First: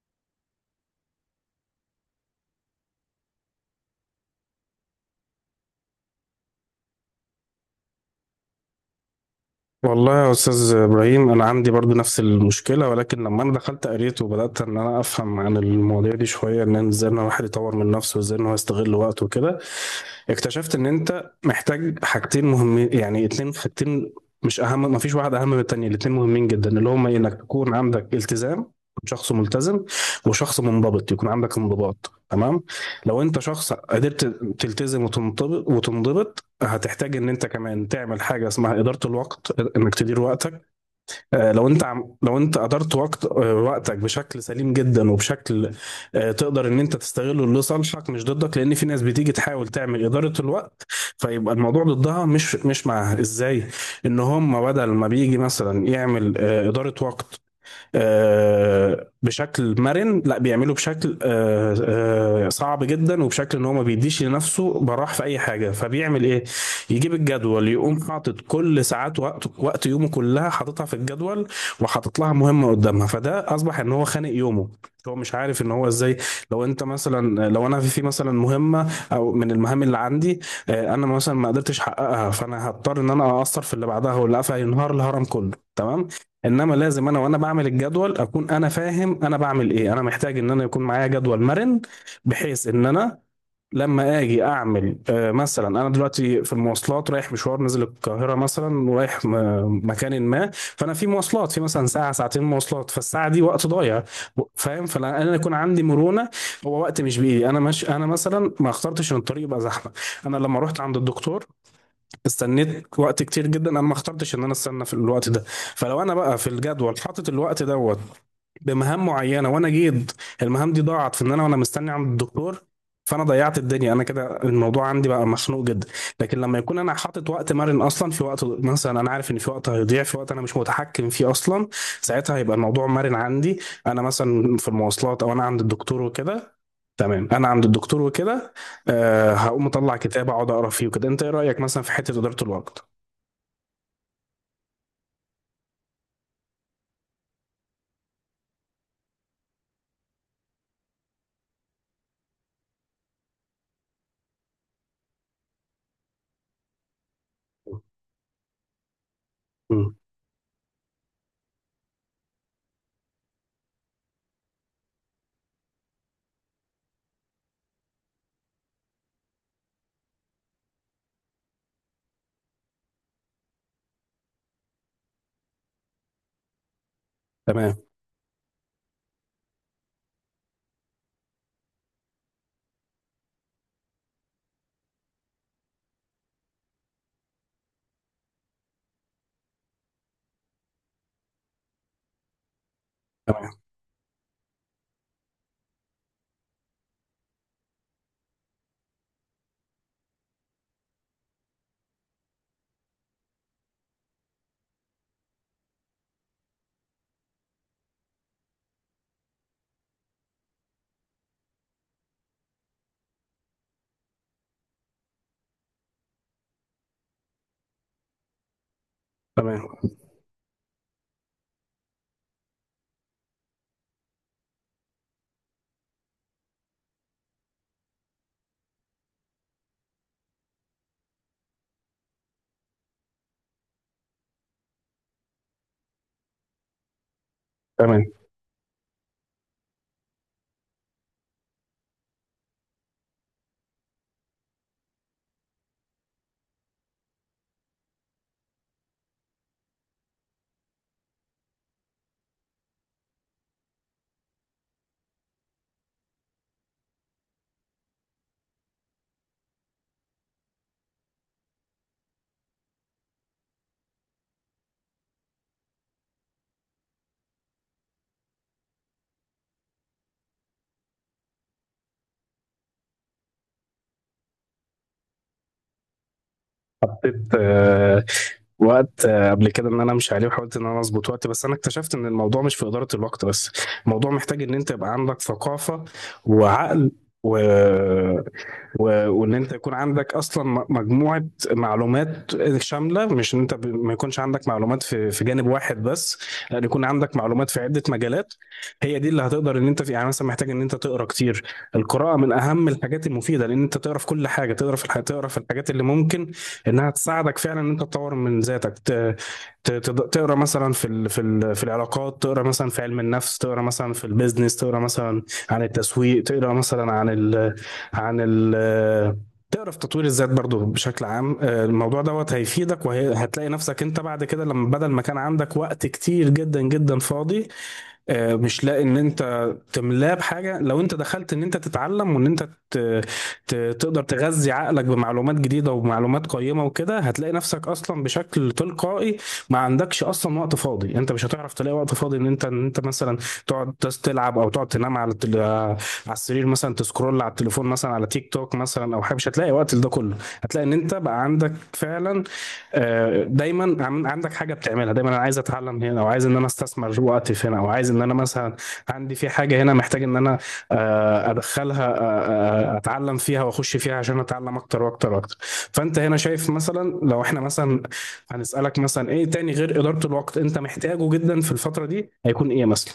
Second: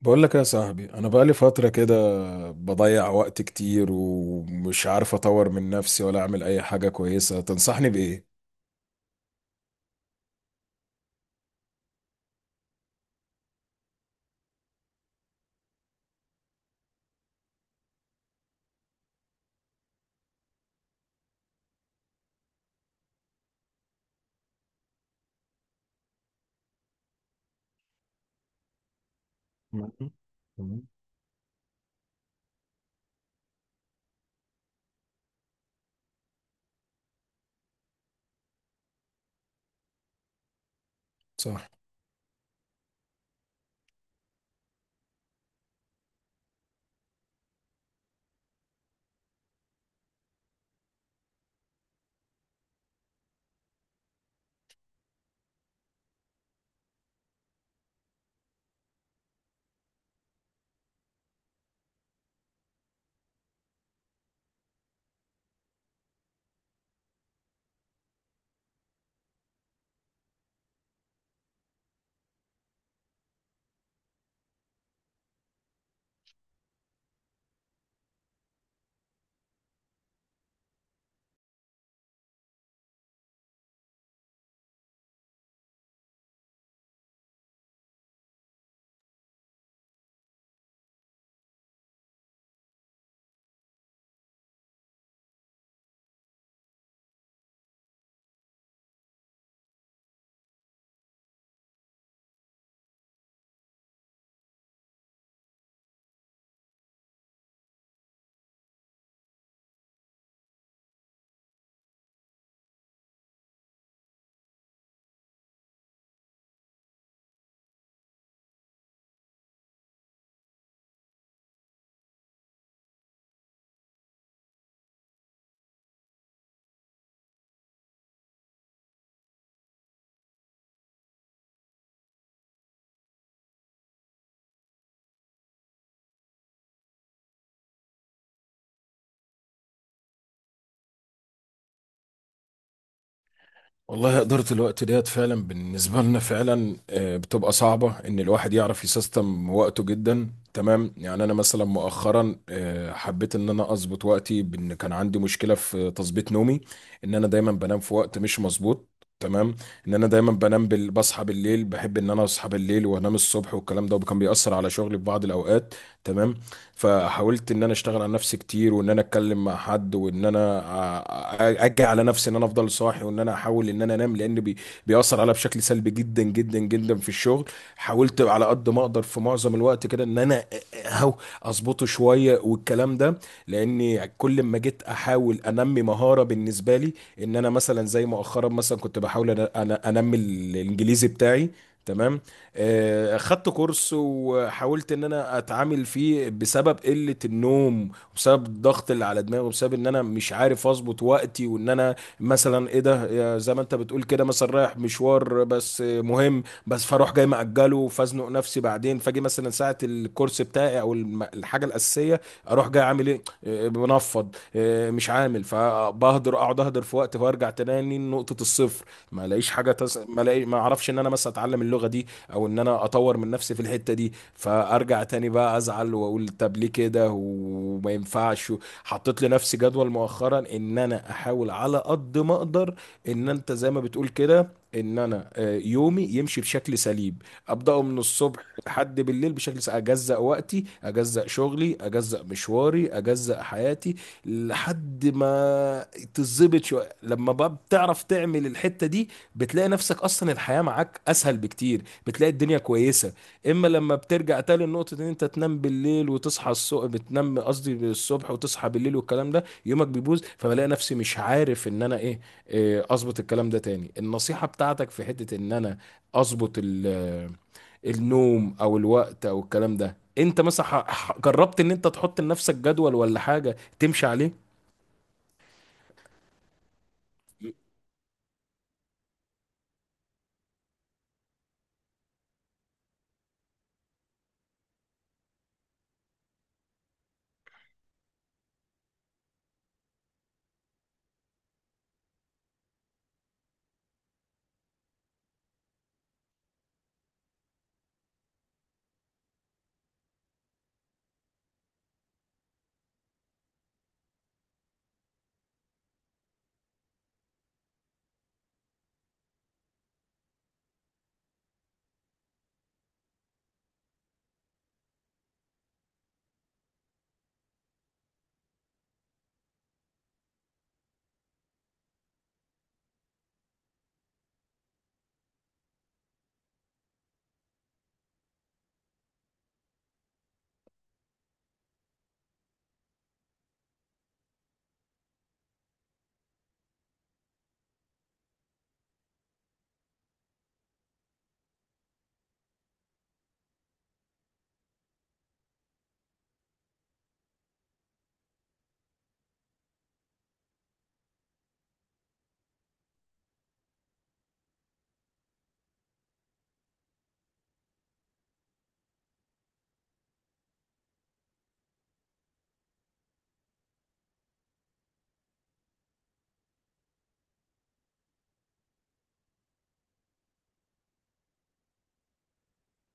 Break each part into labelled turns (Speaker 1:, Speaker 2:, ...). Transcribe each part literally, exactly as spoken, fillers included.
Speaker 1: بقول لك يا صاحبي، انا بقالي فتره كده بضيع وقت كتير ومش عارف اطور من نفسي ولا اعمل اي حاجه كويسه. تنصحني بايه؟
Speaker 2: والله يا استاذ ابراهيم، انا عندي برضو نفس المشكله، ولكن لما انا دخلت قريت وبدات ان انا افهم عن المواضيع دي شويه، ان ازاي ان الواحد يطور من نفسه وازاي ان هو يستغل وقته وكده، اكتشفت ان انت محتاج حاجتين مهمين، يعني اتنين حاجتين، مش اهم، ما فيش واحد اهم من التانية، الاتنين مهمين جدا، اللي هما انك تكون عندك التزام، شخص ملتزم،
Speaker 1: تمام
Speaker 2: وشخص
Speaker 1: تمام.
Speaker 2: منضبط، يكون عندك انضباط. تمام. لو انت شخص قدرت تلتزم وتنضبط وتنضبط، هتحتاج ان انت كمان تعمل حاجة اسمها إدارة الوقت، انك تدير وقتك. آه، لو
Speaker 1: صح.
Speaker 2: انت عم- لو انت ادرت وقت آه، وقتك بشكل سليم جدا وبشكل آه، تقدر ان انت تستغله لصالحك مش ضدك، لان في ناس بتيجي تحاول تعمل اداره الوقت، فيبقى الموضوع ضدها مش مش معاها. ازاي؟ ان هم بدل ما بيجي مثلا يعمل آه، اداره وقت آه، بشكل مرن، لا، بيعمله بشكل آه، آه، صعب جدا، وبشكل ان هو ما بيديش لنفسه براح في اي حاجه. فبيعمل ايه؟ يجيب الجدول، يقوم حاطط كل ساعات وقت وقت يومه كلها، حاططها في الجدول، وحاطط لها مهمه قدامها، فده اصبح ان هو خانق يومه، هو مش عارف ان هو ازاي. لو انت مثلا لو انا في في مثلا مهمه او من المهام اللي عندي، آه، انا مثلا ما قدرتش احققها، فانا هضطر ان انا اقصر في اللي بعدها، واللي قفل، ينهار الهرم كله. تمام؟ انما لازم انا وانا بعمل الجدول اكون انا فاهم انا بعمل ايه، انا محتاج ان انا يكون معايا جدول مرن، بحيث ان انا لما اجي اعمل آه، مثلا، انا دلوقتي في المواصلات، رايح مشوار، نزل القاهره مثلا، ورايح م- مكان ما، فانا في مواصلات، في مثلا ساعه ساعتين مواصلات، فالساعه دي وقت ضايع، و- فاهم؟ فانا يكون عندي مرونه، هو وقت مش بايدي انا مش انا مثلا ما اخترتش ان الطريق يبقى زحمه. انا لما رحت عند الدكتور استنيت وقت كتير جدا، انا ما اخترتش ان انا استنى في الوقت ده. فلو انا بقى في الجدول حاطط الوقت دوت بمهام معينه، وانا جيت المهام دي ضاعت في ان انا وانا مستني عند الدكتور، فانا ضيعت الدنيا، انا كده الموضوع عندي بقى مخنوق جدا. لكن لما يكون انا حاطط وقت مرن اصلا، في وقت مثلا انا عارف ان في وقت هيضيع، في وقت انا مش متحكم فيه اصلا، ساعتها هيبقى الموضوع مرن عندي، انا مثلا في المواصلات او انا عند الدكتور وكده. تمام، انا عند الدكتور وكده، آه هقوم اطلع كتاب، اقعد اقرا فيه وكده. انت ايه رايك مثلا في حته اداره الوقت؟
Speaker 1: والله إدارة الوقت ديت فعلا بالنسبة لنا فعلا، آه، بتبقى صعبة إن الواحد يعرف يسيستم وقته، جدا تمام. يعني أنا مثلا مؤخرا آه، حبيت إن أنا أظبط وقتي، بإن كان عندي مشكلة في تظبيط نومي. إن أنا دايما بنام في وقت مش مظبوط. تمام.
Speaker 2: مم.
Speaker 1: إن أنا دايما بنام بال... بصحى بالليل، بحب إن أنا أصحى بالليل وأنام الصبح والكلام ده، وكان بيأثر على شغلي في بعض الأوقات. تمام. فحاولت ان انا اشتغل على نفسي كتير، وان انا اتكلم مع حد، وان انا أ- أ- اجي على نفسي ان انا افضل صاحي، وان انا احاول ان انا انام، لان بي بيأثر عليا بشكل سلبي جدا جدا جدا في الشغل.
Speaker 2: تمام،
Speaker 1: حاولت على قد ما اقدر في معظم الوقت كده ان انا اهو اظبطه شويه والكلام ده، لاني كل ما جيت احاول انمي مهاره بالنسبه لي ان انا مثلا، زي مؤخرا مثلا كنت بحاول أنا أنا- انمي الانجليزي بتاعي. تمام. آه، خدت
Speaker 2: تمام،
Speaker 1: كورس وحاولت ان انا اتعامل فيه، بسبب قلة النوم وبسبب الضغط اللي على دماغي وبسبب ان انا مش عارف اظبط وقتي وان انا مثلا ايه ده. يا زي ما انت بتقول كده، مثلا رايح مشوار، بس آه، مهم، بس فاروح جاي مأجله، فازنق نفسي بعدين، فاجي مثلا ساعة الكورس بتاعي او الم- الحاجة الأساسية، اروح جاي عامل ايه. آه، بنفض، آه، مش عامل، فبهدر اقعد اهدر في وقت، فارجع تاني نقطة الصفر. ما الاقيش
Speaker 2: تمام،
Speaker 1: حاجة تس... ما الاقي ما اعرفش ان انا مثلا اتعلم اللغة دي، او ان انا اطور من نفسي في الحتة دي، فارجع تاني بقى ازعل واقول طب ليه كده وما ينفعش. حطيت لنفسي جدول مؤخرا ان انا احاول على قد ما اقدر، ان انت زي ما بتقول كده ان انا آه، يومي يمشي بشكل سليم، ابداه من
Speaker 2: تمام.
Speaker 1: الصبح لحد بالليل بشكل سليم. اجزأ وقتي، اجزأ شغلي، اجزأ مشواري، اجزأ حياتي لحد ما تظبط شويه. لما بقى بتعرف تعمل الحته دي بتلاقي نفسك اصلا الحياه معاك اسهل بكتير، بتلاقي الدنيا كويسه. اما لما بترجع تاني لنقطه ان انت تنام بالليل وتصحى الصبح، بتنام قصدي الصبح وتصحى بالليل والكلام ده، يومك بيبوظ فبلاقي نفسي مش عارف ان انا ايه. إيه، اظبط الكلام ده تاني. النصيحه بتاعتك في حته ان انا اظبط ال- آه، النوم او الوقت او الكلام ده. انت مثلا ح- ح- جربت ان انت تحط لنفسك جدول ولا حاجه تمشي عليه؟
Speaker 2: حطيت آه، وقت آه، قبل كده، ان انا امشي عليه، وحاولت ان انا اظبط وقت، بس انا اكتشفت ان الموضوع مش في اداره الوقت بس، الموضوع محتاج ان انت يبقى عندك ثقافه وعقل، و... و... وان انت يكون عندك اصلا م- مجموعه معلومات شامله، مش ان انت ب... ما يكونش عندك معلومات في في جانب واحد بس، لان يكون عندك معلومات في عده مجالات، هي دي اللي هتقدر ان انت في، يعني مثلا محتاج ان انت تقرا كتير. القراءه من اهم الحاجات المفيده، لان انت تقرا في كل حاجه، تقرا في الح... تقرا في الحاجات اللي ممكن انها تساعدك فعلا ان انت تطور من ذاتك، ت... ت... تد- تقرا مثلا في ال... في ال... في العلاقات، تقرا مثلا في علم النفس، تقرا مثلا في البيزنس، تقرا مثلا عن التسويق، تقرا مثلا عن ال... عن ال... تقرا في تطوير الذات برضو بشكل عام. آه، الموضوع دوت هيفيدك، وهتلاقي نفسك انت بعد كده، لما بدل ما كان عندك وقت كتير جدا جدا فاضي، آه، مش لاقي ان انت تملاه بحاجه، لو انت دخلت ان انت تتعلم، وان انت ت- ت- تقدر تغذي عقلك بمعلومات جديدة ومعلومات قيمة وكده، هتلاقي نفسك أصلا بشكل تلقائي ما عندكش أصلا وقت فاضي، أنت مش هتعرف تلاقي وقت فاضي. إن أنت إن أنت مثلا تقعد بس تلعب، أو تقعد تنام على التل... آه، على السرير مثلا، تسكرول على التليفون مثلا، على تيك توك مثلا، أو حاجة، مش هتلاقي وقت لده كله. هتلاقي إن أنت بقى عندك فعلا آه، دايما عن- عندك حاجة بتعملها دايما، أنا عايز أتعلم هنا، أو عايز إن أنا أستثمر وقتي في هنا، أو عايز إن أنا مثلا عندي في حاجة هنا محتاج إن أنا آه، ادخلها، آه، آه، اتعلم فيها واخش فيها عشان اتعلم اكتر واكتر واكتر. فانت هنا شايف مثلا، لو احنا مثلا هنسالك مثلا ايه تاني غير اداره الوقت انت محتاجه جدا في الفتره دي، هيكون ايه مثلا؟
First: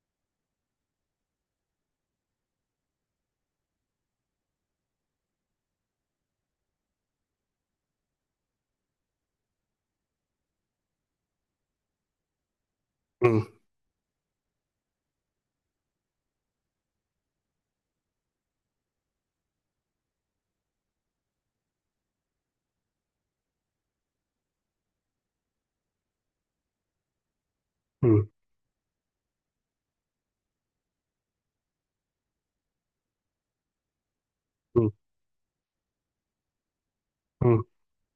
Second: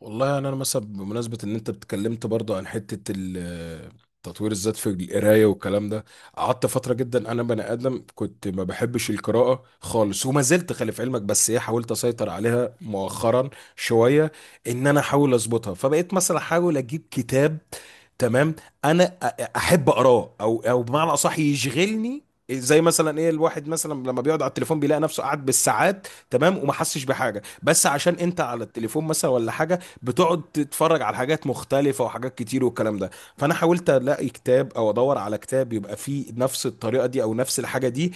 Speaker 1: والله يعني انا مثلا بمناسبه ان انت اتكلمت برضه عن حته ال- تطوير الذات في القرايه والكلام ده. قعدت فتره، جدا انا بني ادم كنت ما بحبش القراءه خالص، وما زلت خلي في علمك، بس ايه حاولت اسيطر عليها
Speaker 2: مم،
Speaker 1: مؤخرا شويه ان انا احاول اظبطها، فبقيت مثلا احاول اجيب كتاب. تمام. انا أ- احب اقراه، او او بمعنى اصح يشغلني. زي مثلا ايه الواحد مثلا لما بيقعد على التليفون بيلاقي نفسه قاعد بالساعات، تمام، وما حسش بحاجه، بس عشان
Speaker 2: مم،
Speaker 1: انت على التليفون مثلا ولا حاجه، بتقعد تتفرج على حاجات مختلفه وحاجات كتير والكلام ده. فانا حاولت الاقي كتاب
Speaker 2: مم،
Speaker 1: او ادور على كتاب يبقى فيه نفس الطريقه دي او نفس
Speaker 2: مم،
Speaker 1: الحاجه دي.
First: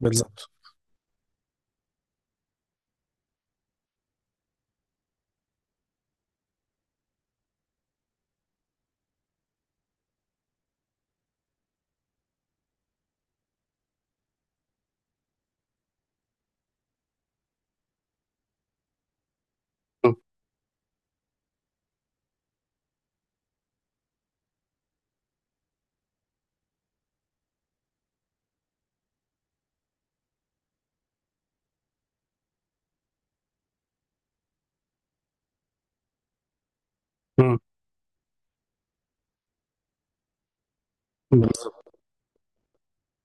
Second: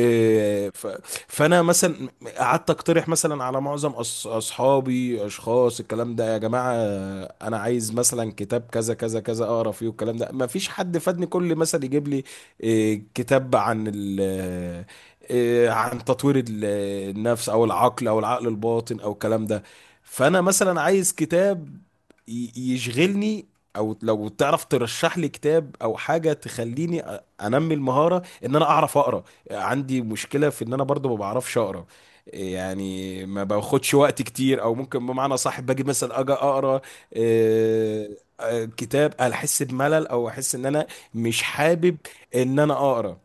Speaker 2: بالظبط.
Speaker 1: ف- فانا مثلا قعدت اقترح مثلا على معظم أص- اصحابي، اشخاص الكلام ده: يا جماعه انا عايز مثلا كتاب كذا كذا كذا اقرا فيه والكلام ده، ما فيش حد فادني. كل مثلا يجيب لي إيه، كتاب عن ال إيه، عن تطوير ال- النفس او العقل او العقل الباطن او الكلام ده.
Speaker 2: مم،
Speaker 1: فانا مثلا عايز كتاب ي- يشغلني، او لو تعرف ترشح لي كتاب او حاجه تخليني أ- انمي المهاره ان انا اعرف اقرا. عندي مشكله في ان انا برضو ما بعرفش اقرا، يعني ما باخدش وقت كتير، او ممكن بمعنى صح باجي مثلا اجي اقرا
Speaker 2: مم،
Speaker 1: آه، آه، كتاب، احس بملل او احس ان انا مش
Speaker 2: بالظبط.
Speaker 1: حابب ان انا اقرا.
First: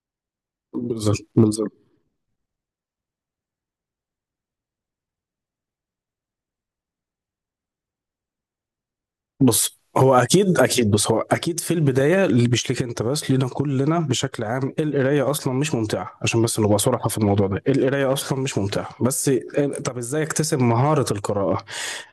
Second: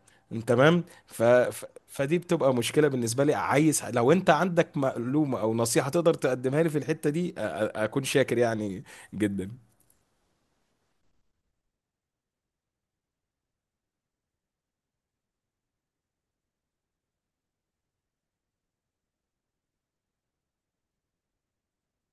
Speaker 1: تمام. ف
Speaker 2: بالظبط،
Speaker 1: ف-
Speaker 2: بالظبط.
Speaker 1: فدي بتبقى مشكلة بالنسبة لي، عايز لو انت عندك معلومة او نصيحة تقدر تقدمها لي في الحتة دي أ- أ- اكون شاكر يعني جدا.
Speaker 2: بص هو اكيد اكيد بص، هو اكيد في البدايه، اللي مش ليك انت بس، لينا كلنا بشكل عام، القرايه اصلا مش ممتعه، عشان بس نبقى صراحه في الموضوع ده، القرايه اصلا مش ممتعه، بس طب ازاي اكتسب مهاره القراءه؟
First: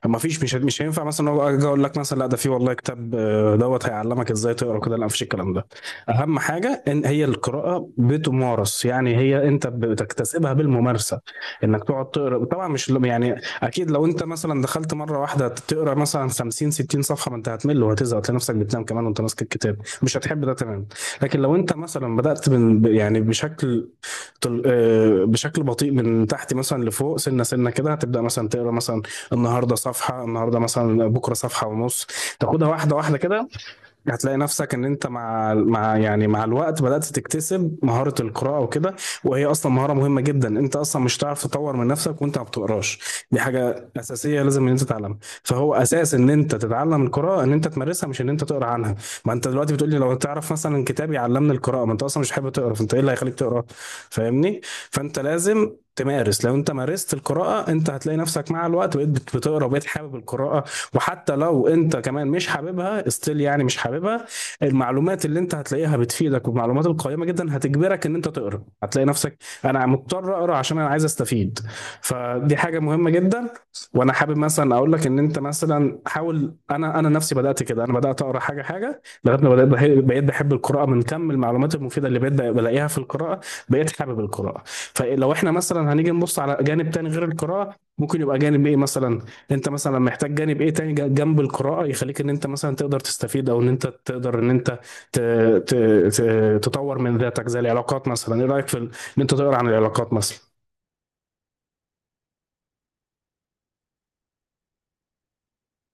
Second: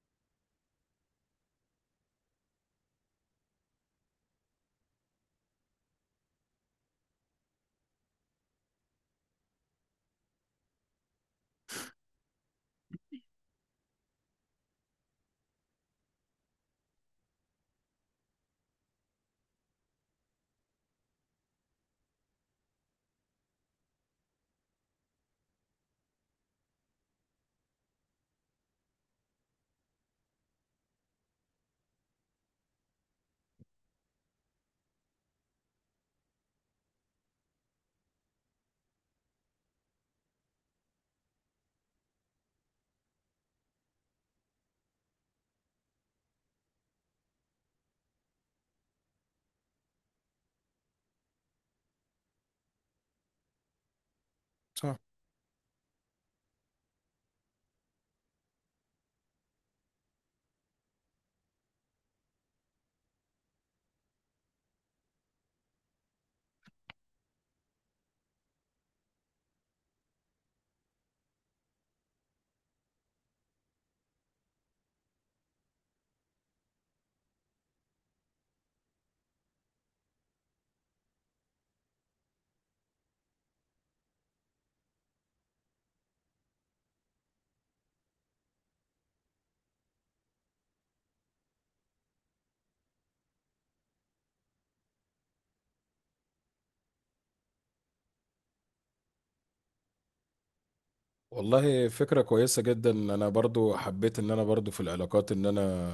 Speaker 2: ما فيش، مش مش هينفع مثلا هو اجي اقول لك مثلا، لا، ده في والله كتاب آه، دوت هيعلمك ازاي تقرا كده، لا، مفيش الكلام ده. اهم حاجه ان هي القراءه بتمارس، يعني هي انت بتكتسبها بالممارسه، انك تقعد تقرا. طبعا مش يعني، اكيد لو انت مثلا دخلت مره واحده تقرا مثلا خمسين ستين صفحه، ما انت هتمل وهتزهق، هتلاقي نفسك بتنام كمان وانت ماسك الكتاب، مش هتحب ده. تمام؟ لكن لو انت مثلا بدات من ب- يعني بشكل طل... آه، بشكل بطيء، من تحت مثلا لفوق، سنه سنه كده، هتبدا مثلا تقرا مثلا النهارده صفحه، النهارده مثلا، بكره صفحه ونص، تاخدها واحده واحده كده، هتلاقي نفسك ان انت مع مع يعني مع الوقت بدأت تكتسب مهارة القراءة وكده. وهي اصلا مهارة مهمة جدا، انت اصلا مش هتعرف تطور من نفسك وانت ما بتقراش، دي حاجة اساسية لازم ان انت تتعلمها. فهو اساس ان انت تتعلم القراءة ان انت تمارسها، مش ان انت تقرا عنها. ما انت دلوقتي بتقول لي لو تعرف مثلا كتاب يعلمني القراءة، ما انت اصلا مش حابب تقرا، فانت ايه اللي هيخليك تقرا؟ فاهمني؟
Speaker 1: صح.
Speaker 2: فانت لازم تمارس. لو انت مارست القراءة، انت هتلاقي نفسك مع الوقت بقيت بت- بتقرا، وبقيت حابب القراءة. وحتى لو انت كمان مش حاببها استيل، يعني مش حاببها، المعلومات اللي انت هتلاقيها بتفيدك والمعلومات القيمة جدا هتجبرك ان انت تقرا، هتلاقي نفسك انا مضطر اقرا عشان انا عايز استفيد. فدي حاجة مهمة جدا. وانا حابب مثلا اقول لك ان انت مثلا حاول، انا انا نفسي بدأت كده، انا بدأت اقرا حاجة حاجة لغاية ما بدأت بحب- بقيت بحب القراءة، من كم المعلومات المفيدة اللي بقيت بلاقيها في القراءة بقيت حابب القراءة. فلو احنا مثلا هنيجي نبص على جانب تاني غير القراءة، ممكن يبقى جانب ايه مثلا؟ انت مثلا محتاج جانب ايه تاني ج- جنب القراءة يخليك ان انت مثلا تقدر تستفيد، او ان انت تقدر ان انت ت... ت... ت... تطور من ذاتك، زي العلاقات مثلا. ايه رأيك في ال... ان انت تقرا عن العلاقات مثلا؟
Speaker 1: والله فكرة كويسة جدا. انا برضو حبيت ان انا برضو في العلاقات ان انا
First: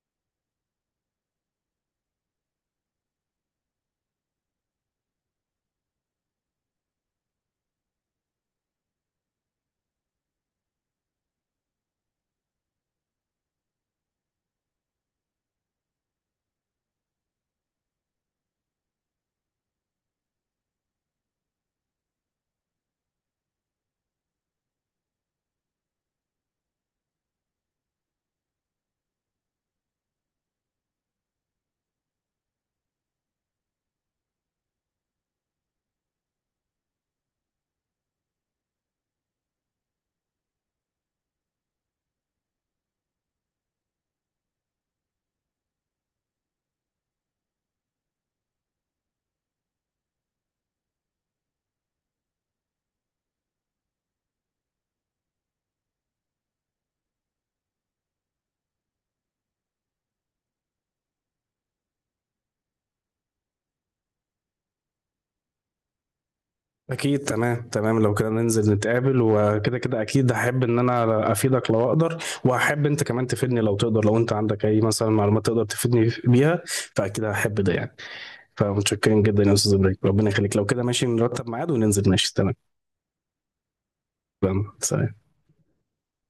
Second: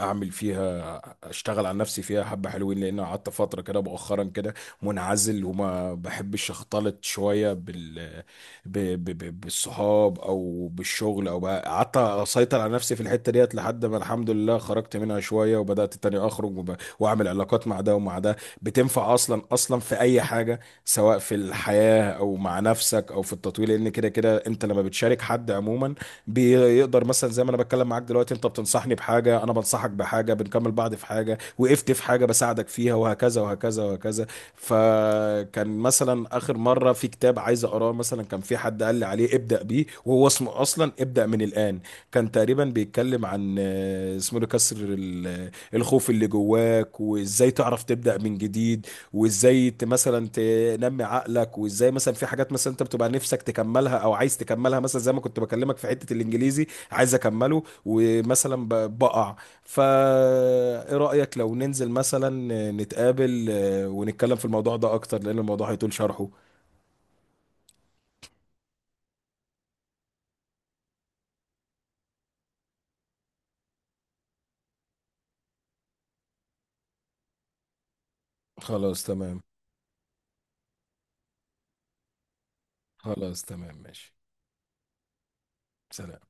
Speaker 1: اعمل فيها، اشتغل على نفسي فيها حبة حلوين، لان أنا قعدت فترة كده مؤخرا كده منعزل وما بحبش اختلط شوية بال ب... ب... ب... بالصحاب او بالشغل، او بقى قعدت اسيطر على نفسي في الحتة ديت لحد ما الحمد لله خرجت منها شوية، وبدأت تاني اخرج وب... واعمل علاقات مع ده ومع ده. بتنفع اصلا اصلا في اي حاجة، سواء في الحياة او مع نفسك او في التطوير، لان كده كده انت لما بتشارك حد عموما بيقدر، مثلا زي ما انا بتكلم معاك دلوقتي انت بتنصحني بحاجة انا بنصحك بحاجة، بنكمل بعض في حاجة وقفت في حاجة بساعدك فيها، وهكذا وهكذا وهكذا. فكان مثلا اخر مرة في كتاب عايز اقراه مثلا، كان في حد قال لي عليه ابدأ بيه، وهو اسمه اصلا ابدأ من الآن. كان تقريبا بيتكلم عن آه، اسمه ده كسر ال- الخوف اللي جواك، وازاي تعرف تبدأ من جديد، وازاي ت- مثلا تنمي عقلك، وازاي مثلا في حاجات مثلا انت بتبقى نفسك تكملها او عايز تكملها، مثلا زي ما كنت بكلمك في حتة الانجليزي عايز اكمله، ومثلا ب- بقع فا ايه رأيك لو ننزل مثلا نتقابل، آه، ونتكلم في الموضوع ده اكتر، لان الموضوع هيطول شرحه.
Speaker 2: اكيد، تمام تمام، لو كده ننزل نتقابل وكده، كده اكيد هحب ان انا افيدك لو اقدر، وهحب انت كمان تفيدني لو تقدر، لو انت عندك اي مثلا معلومات تقدر تفيدني بيها، فاكيد هحب ده يعني.
Speaker 1: خلاص
Speaker 2: فمتشكرين
Speaker 1: تمام.
Speaker 2: جدا يا استاذ ابراهيم، ربنا يخليك، لو كده ماشي نرتب ميعاد وننزل، ماشي؟ تمام،
Speaker 1: خلاص تمام ماشي.
Speaker 2: تمام، سلام.
Speaker 1: سلام.